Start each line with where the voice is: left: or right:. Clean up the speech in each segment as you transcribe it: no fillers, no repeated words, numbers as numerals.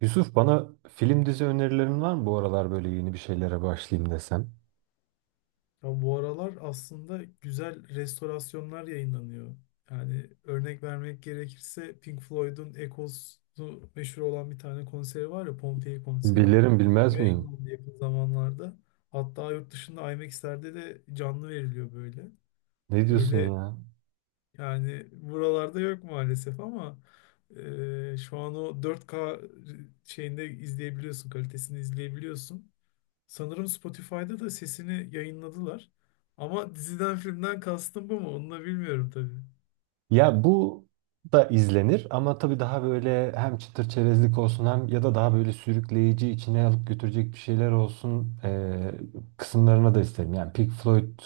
right: Yusuf bana film dizi önerilerin var mı bu aralar böyle yeni bir şeylere başlayayım desem?
left: Ya bu aralar aslında güzel restorasyonlar yayınlanıyor. Yani örnek vermek gerekirse Pink Floyd'un Echoes'u meşhur olan bir tane konseri var ya, Pompeii konseri.
right: Bilirim
left: Bu
right: bilmez miyim?
left: yayınlandı yakın zamanlarda. Hatta yurt dışında IMAX'lerde de canlı veriliyor böyle.
right: Ne diyorsun
left: Öyle,
right: ya?
left: yani buralarda yok maalesef ama şu an o 4K şeyinde izleyebiliyorsun, kalitesini izleyebiliyorsun. Sanırım Spotify'da da sesini yayınladılar. Ama diziden filmden kastım bu mu? Onu da bilmiyorum tabii.
right: Ya bu da izlenir ama tabii daha böyle hem çıtır çerezlik olsun hem ya da daha böyle sürükleyici içine alıp götürecek bir şeyler olsun kısımlarına da isterim. Yani Pink Floyd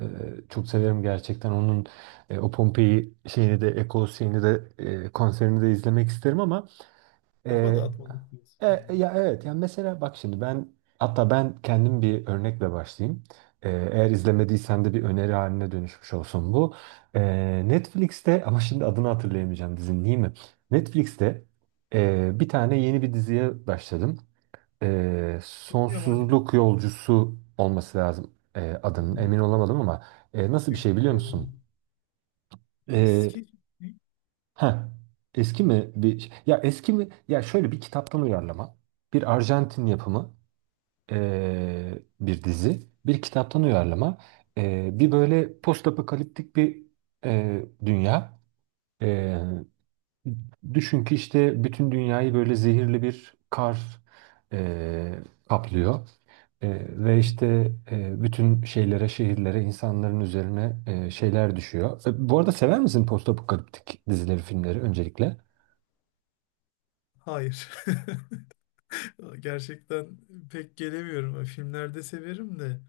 right: eee, çok severim gerçekten. Onun o Pompei şeyini de Echoes şeyini de konserini de izlemek isterim ama
left: Kafa
right: Ee,
left: dağıtmalık diyorsun yani.
right: ya evet yani mesela bak şimdi ben hatta ben kendim bir örnekle başlayayım. Eğer izlemediysen de bir öneri haline dönüşmüş olsun bu. Netflix'te ama şimdi adını hatırlayamayacağım dizinin değil mi? Netflix'te bir tane yeni bir diziye başladım.
left: Türk mü yabancı mı?
right: Sonsuzluk Yolcusu olması lazım adının
left: Hmm.
right: emin olamadım ama nasıl bir
left: Büyük
right: şey
left: ihtimal
right: biliyor
left: yabancı.
right: musun?
left: Eski mi?
right: Ha, eski mi bir ya eski mi ya şöyle bir kitaptan uyarlama. Bir Arjantin yapımı bir dizi, bir kitaptan uyarlama. Bir böyle postapokaliptik bir dünya. Eee, Düşün ki işte bütün dünyayı böyle zehirli bir kar eee, kaplıyor. Ve
left: Evet.
right: işte bütün şeylere, şehirlere, insanların üzerine şeyler düşüyor. Bu arada sever misin postapokaliptik dizileri, filmleri öncelikle?
left: Hayır. Gerçekten pek gelemiyorum. Filmlerde severim de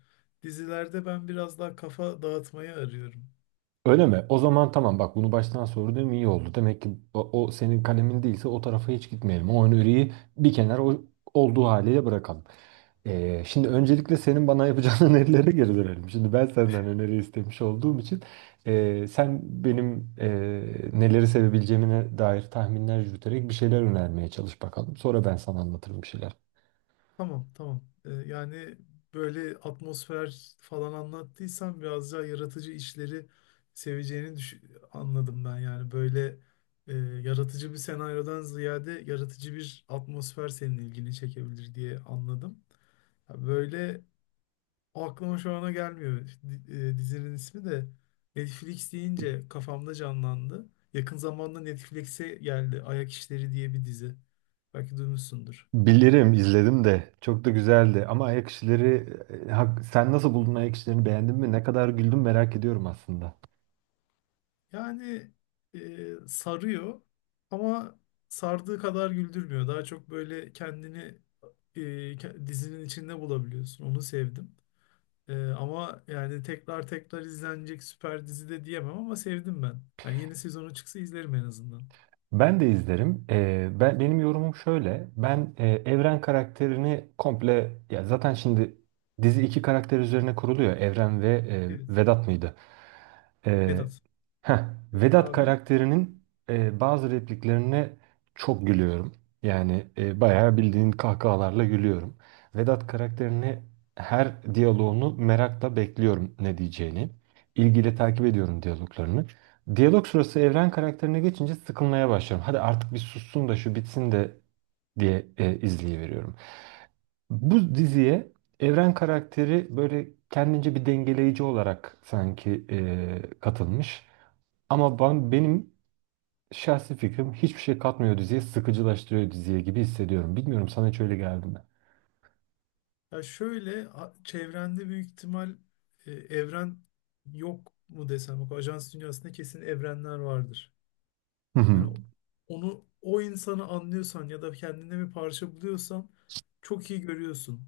left: dizilerde ben biraz daha kafa dağıtmayı arıyorum.
right: Öyle mi? O zaman tamam bak bunu baştan sorduğum iyi oldu. Demek ki o senin kalemin değilse o tarafa hiç gitmeyelim. O öneriyi bir kenara olduğu haliyle bırakalım. Şimdi öncelikle senin bana yapacağın önerilere geri dönelim. Şimdi ben senden öneri istemiş olduğum için sen benim neleri sevebileceğime dair tahminler yürüterek bir şeyler önermeye çalış bakalım. Sonra ben sana anlatırım bir şeyler.
left: Tamam, tamam. Yani böyle atmosfer falan anlattıysan biraz daha yaratıcı işleri seveceğini anladım ben. Yani böyle yaratıcı bir senaryodan ziyade yaratıcı bir atmosfer senin ilgini çekebilir diye anladım. Ya böyle o aklıma şu ana gelmiyor. Dizinin ismi de Netflix deyince kafamda canlandı. Yakın zamanda Netflix'e geldi, Ayak İşleri diye bir dizi. Belki duymuşsundur.
right: Bilirim, izledim de. Çok da güzeldi. Ama ayak işleri, sen nasıl buldun ayak işlerini? Beğendin mi? Ne kadar güldüm merak ediyorum aslında.
left: Yani sarıyor ama sardığı kadar güldürmüyor. Daha çok böyle kendini e, dizinin içinde bulabiliyorsun. Onu sevdim. E, ama yani tekrar tekrar izlenecek süper dizi de diyemem ama sevdim ben. Yani yeni sezonu çıksa izlerim en azından.
right: Ben de izlerim. Ben benim yorumum şöyle. Ben Evren karakterini komple ya zaten şimdi dizi iki karakter üzerine kuruluyor. Evren ve
left: Evet.
right: Vedat mıydı? Ee,
left: Vedat.
right: heh,
left: Vedat
right: Vedat
left: abi.
right: karakterinin bazı repliklerine çok gülüyorum. Yani bayağı bildiğin kahkahalarla gülüyorum. Vedat karakterini her diyaloğunu merakla bekliyorum ne diyeceğini. İlgiyle takip ediyorum diyaloglarını. Diyalog sırası Evren karakterine geçince sıkılmaya başlıyorum. Hadi artık bir sussun da şu bitsin de diye izleyiveriyorum. Bu diziye Evren karakteri böyle kendince bir dengeleyici olarak sanki katılmış. Ama benim şahsi fikrim hiçbir şey katmıyor diziye, sıkıcılaştırıyor diziye gibi hissediyorum. Bilmiyorum sana hiç öyle geldi mi?
left: Ya şöyle, a- çevrende büyük ihtimal e, evren yok mu desem. Bak, Ajans dünyasında kesin evrenler vardır.
right: Hı hı.
left: Yani onu, o insanı anlıyorsan ya da kendine bir parça buluyorsan çok iyi görüyorsun.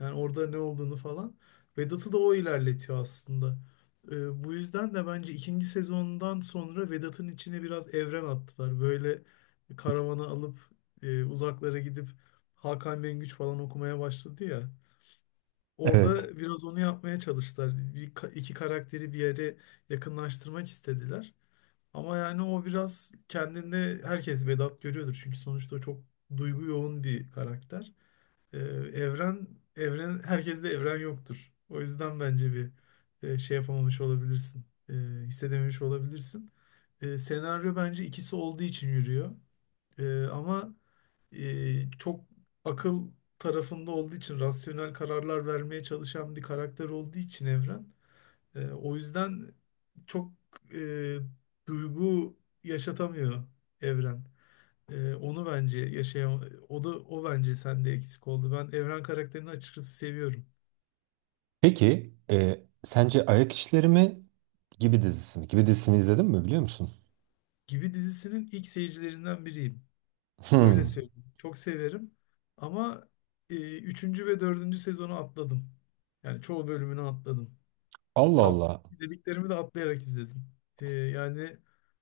left: Yani orada ne olduğunu falan. Vedat'ı da o ilerletiyor aslında. Bu yüzden de bence ikinci sezondan sonra Vedat'ın içine biraz evren attılar. Böyle karavana alıp uzaklara gidip Hakan Bengüç falan okumaya başladı ya.
right: Evet.
left: Orada biraz onu yapmaya çalıştılar. İki karakteri bir yere yakınlaştırmak istediler. Ama yani o biraz, kendinde herkes Vedat görüyordur. Çünkü sonuçta o çok duygu yoğun bir karakter. Ee, evren, evren, herkeste evren yoktur. O yüzden bence bir şey yapamamış olabilirsin. Hissedememiş olabilirsin. Senaryo bence ikisi olduğu için yürüyor. Ee, ama Çok akıl tarafında olduğu için, rasyonel kararlar vermeye çalışan bir karakter olduğu için evren, o yüzden çok e, duygu yaşatamıyor evren. E, onu bence yaşayam o da o bence sende eksik oldu. Ben Evren karakterini açıkçası seviyorum.
right: Peki sence Ayak İşleri mi gibi dizisi mi? Gibi dizisini izledin mi biliyor musun?
left: Gibi dizisinin ilk seyircilerinden biriyim. Öyle
right: Hmm.
left: söyleyeyim. Çok severim ama üçüncü ve dördüncü sezonu atladım. Yani çoğu bölümünü atladım.
right: Allah
left: Ve
right: Allah.
left: dediklerimi de atlayarak izledim. Yani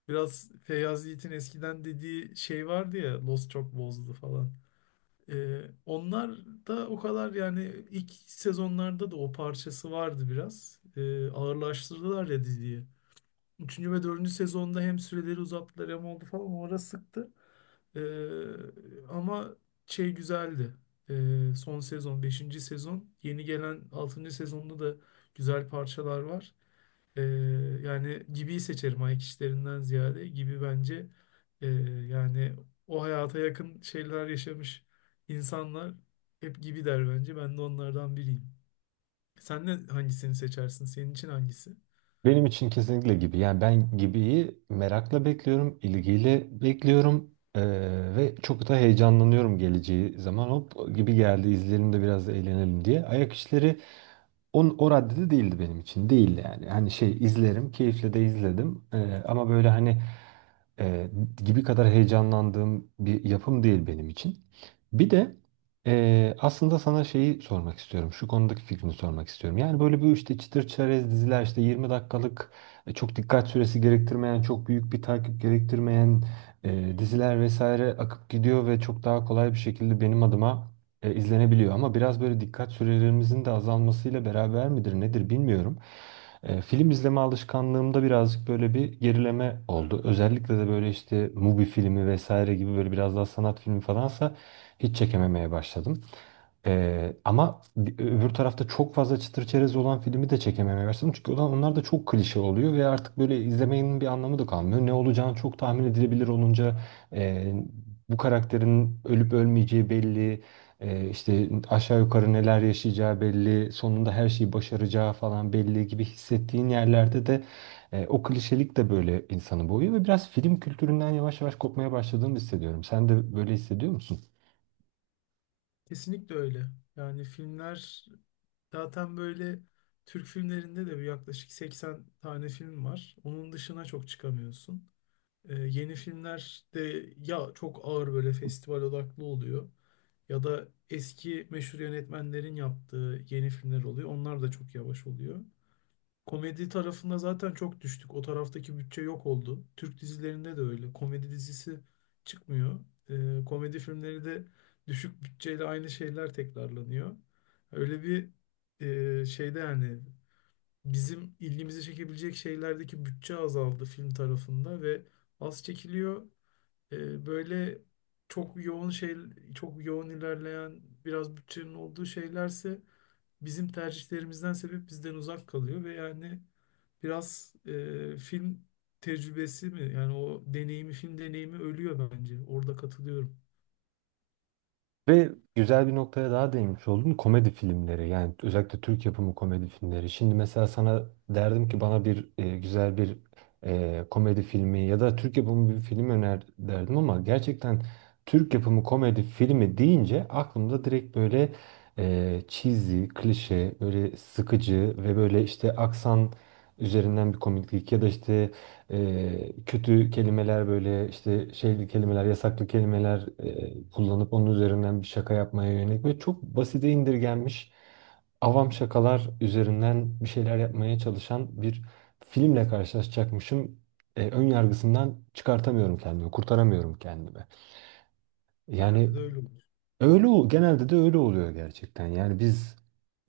left: biraz Feyyaz Yiğit'in eskiden dediği şey vardı ya, Lost çok bozdu falan. Onlar da o kadar, yani ilk sezonlarda da o parçası vardı biraz. Ağırlaştırdılar ya diziyi. Üçüncü ve dördüncü sezonda hem süreleri uzattılar hem oldu falan, o ara sıktı. Ama şey güzeldi. Son sezon, beşinci sezon. Yeni gelen altıncı sezonda da güzel parçalar var. Ee, Yani Gibi'yi seçerim ayak işlerinden ziyade. Gibi bence e, yani o hayata yakın şeyler yaşamış insanlar hep Gibi der bence. Ben de onlardan biriyim. Sen de hangisini seçersin? Senin için hangisi?
right: Benim için kesinlikle gibi. Yani ben Gibi'yi merakla bekliyorum, ilgiyle bekliyorum ve çok da heyecanlanıyorum geleceği zaman. Hop Gibi geldi, izleyelim de biraz da eğlenelim diye. O raddede değildi benim için. Değil yani. Hani şey izlerim. Keyifle de izledim. Ama böyle hani e, gibi kadar heyecanlandığım bir yapım değil benim için. Bir de aslında sana şeyi sormak istiyorum. Şu konudaki fikrini sormak istiyorum. Yani böyle bu işte çıtır çerez diziler işte 20 dakikalık çok dikkat süresi gerektirmeyen, çok büyük bir takip gerektirmeyen diziler vesaire akıp gidiyor ve çok daha kolay bir şekilde benim adıma izlenebiliyor ama biraz böyle dikkat sürelerimizin de azalmasıyla beraber midir nedir bilmiyorum. Film izleme alışkanlığımda birazcık böyle bir gerileme oldu. Özellikle de böyle işte Mubi filmi vesaire gibi böyle biraz daha sanat filmi falansa hiç çekememeye başladım. Ama öbür tarafta çok fazla çıtır çerez olan filmi de çekememeye başladım. Çünkü onlar da çok klişe oluyor ve artık böyle izlemenin bir anlamı da kalmıyor. Ne olacağını çok tahmin edilebilir olunca e, bu karakterin ölüp ölmeyeceği belli. İşte aşağı yukarı neler yaşayacağı belli, sonunda her şeyi başaracağı falan belli gibi hissettiğin yerlerde de o klişelik de böyle insanı boğuyor ve biraz film kültüründen yavaş yavaş kopmaya başladığımı hissediyorum. Sen de böyle hissediyor musun?
left: Kesinlikle öyle. Yani filmler zaten böyle, Türk filmlerinde de bir yaklaşık 80 tane film var. Onun dışına çok çıkamıyorsun. Yeni filmler de ya çok ağır böyle festival odaklı oluyor ya da eski meşhur yönetmenlerin yaptığı yeni filmler oluyor. Onlar da çok yavaş oluyor. Komedi tarafında zaten çok düştük. O taraftaki bütçe yok oldu. Türk dizilerinde de öyle. Komedi dizisi çıkmıyor. Komedi filmleri de düşük bütçeyle aynı şeyler tekrarlanıyor. Öyle bir şeyde, yani bizim ilgimizi çekebilecek şeylerdeki bütçe azaldı film tarafında ve az çekiliyor. Böyle çok yoğun şey, çok yoğun ilerleyen biraz bütçenin olduğu şeylerse bizim tercihlerimizden sebep bizden uzak kalıyor ve yani biraz film tecrübesi mi, yani o deneyimi, film deneyimi ölüyor bence. Orada katılıyorum.
right: Ve güzel bir noktaya daha değinmiş oldun. Komedi filmleri yani özellikle Türk yapımı komedi filmleri. Şimdi mesela sana derdim ki bana bir güzel bir komedi filmi ya da Türk yapımı bir film öner derdim ama gerçekten Türk yapımı komedi filmi deyince aklımda direkt böyle cheesy, klişe, böyle sıkıcı ve böyle işte aksan üzerinden bir komiklik ya da işte kötü kelimeler böyle işte şeyli kelimeler, yasaklı kelimeler kullanıp onun üzerinden bir şaka yapmaya yönelik ve çok basite indirgenmiş avam şakalar üzerinden bir şeyler yapmaya çalışan bir filmle karşılaşacakmışım. Ön yargısından çıkartamıyorum kendimi, kurtaramıyorum kendimi.
left: Genelde
right: Yani
left: de öyle olur.
right: Genelde de öyle oluyor gerçekten. Yani biz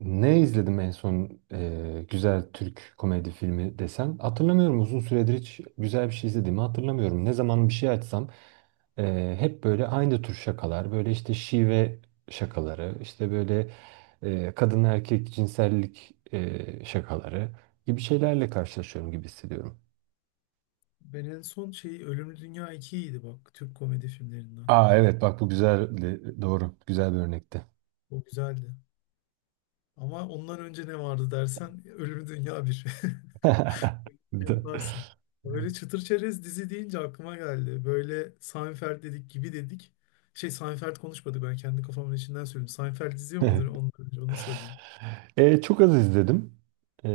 right: ne izledim en son güzel Türk komedi filmi desem hatırlamıyorum. Uzun süredir hiç güzel bir şey izlediğimi hatırlamıyorum. Ne zaman bir şey açsam hep böyle aynı tür şakalar, böyle işte şive şakaları, işte böyle kadın erkek cinsellik şakaları gibi şeylerle karşılaşıyorum gibi hissediyorum.
left: Ben en son şey Ölümlü Dünya 2 idi bak, Türk komedi filmlerinden.
right: Aa evet bak bu güzel doğru güzel bir örnekti.
left: O güzeldi. Ama ondan önce ne vardı dersen, Ölümü Dünya Bir.
right: Da-
left: Yaparsın. Böyle çıtır çerez dizi deyince aklıma geldi. Böyle Seinfeld dedik, Gibi dedik. Şey, Seinfeld konuşmadık, ben kendi kafamın içinden söyledim. Seinfeld izliyor muydun, ondan önce onu sorayım.
right: Çok az izledim. E,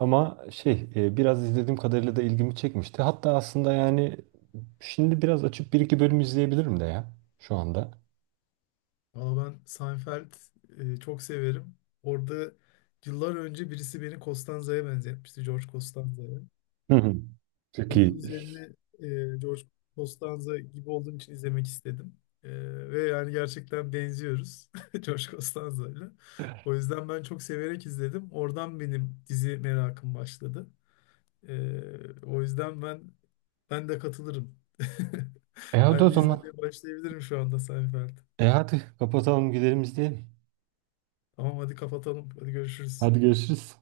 right: Ama şey biraz izlediğim kadarıyla da ilgimi çekmişti. Hatta aslında yani şimdi biraz açıp bir iki bölüm izleyebilirim de ya şu anda.
left: Valla ben Seinfeld çok severim. Orada yıllar önce birisi beni Costanza'ya benzetmişti. George Costanza'ya.
right: Hı hı. Çok
left: Onun
right: iyi.
left: üzerine George Costanza gibi olduğum için izlemek istedim. E, Ve yani gerçekten benziyoruz George Costanza'yla. O yüzden ben çok severek izledim. Oradan benim dizi merakım başladı. O yüzden ben de katılırım.
right: E hadi o
left: Ben de
right: zaman.
left: izlemeye başlayabilirim şu anda Seinfeld.
right: E hadi kapatalım gidelim izleyelim.
left: Tamam, hadi kapatalım. Hadi görüşürüz.
right: Hadi görüşürüz.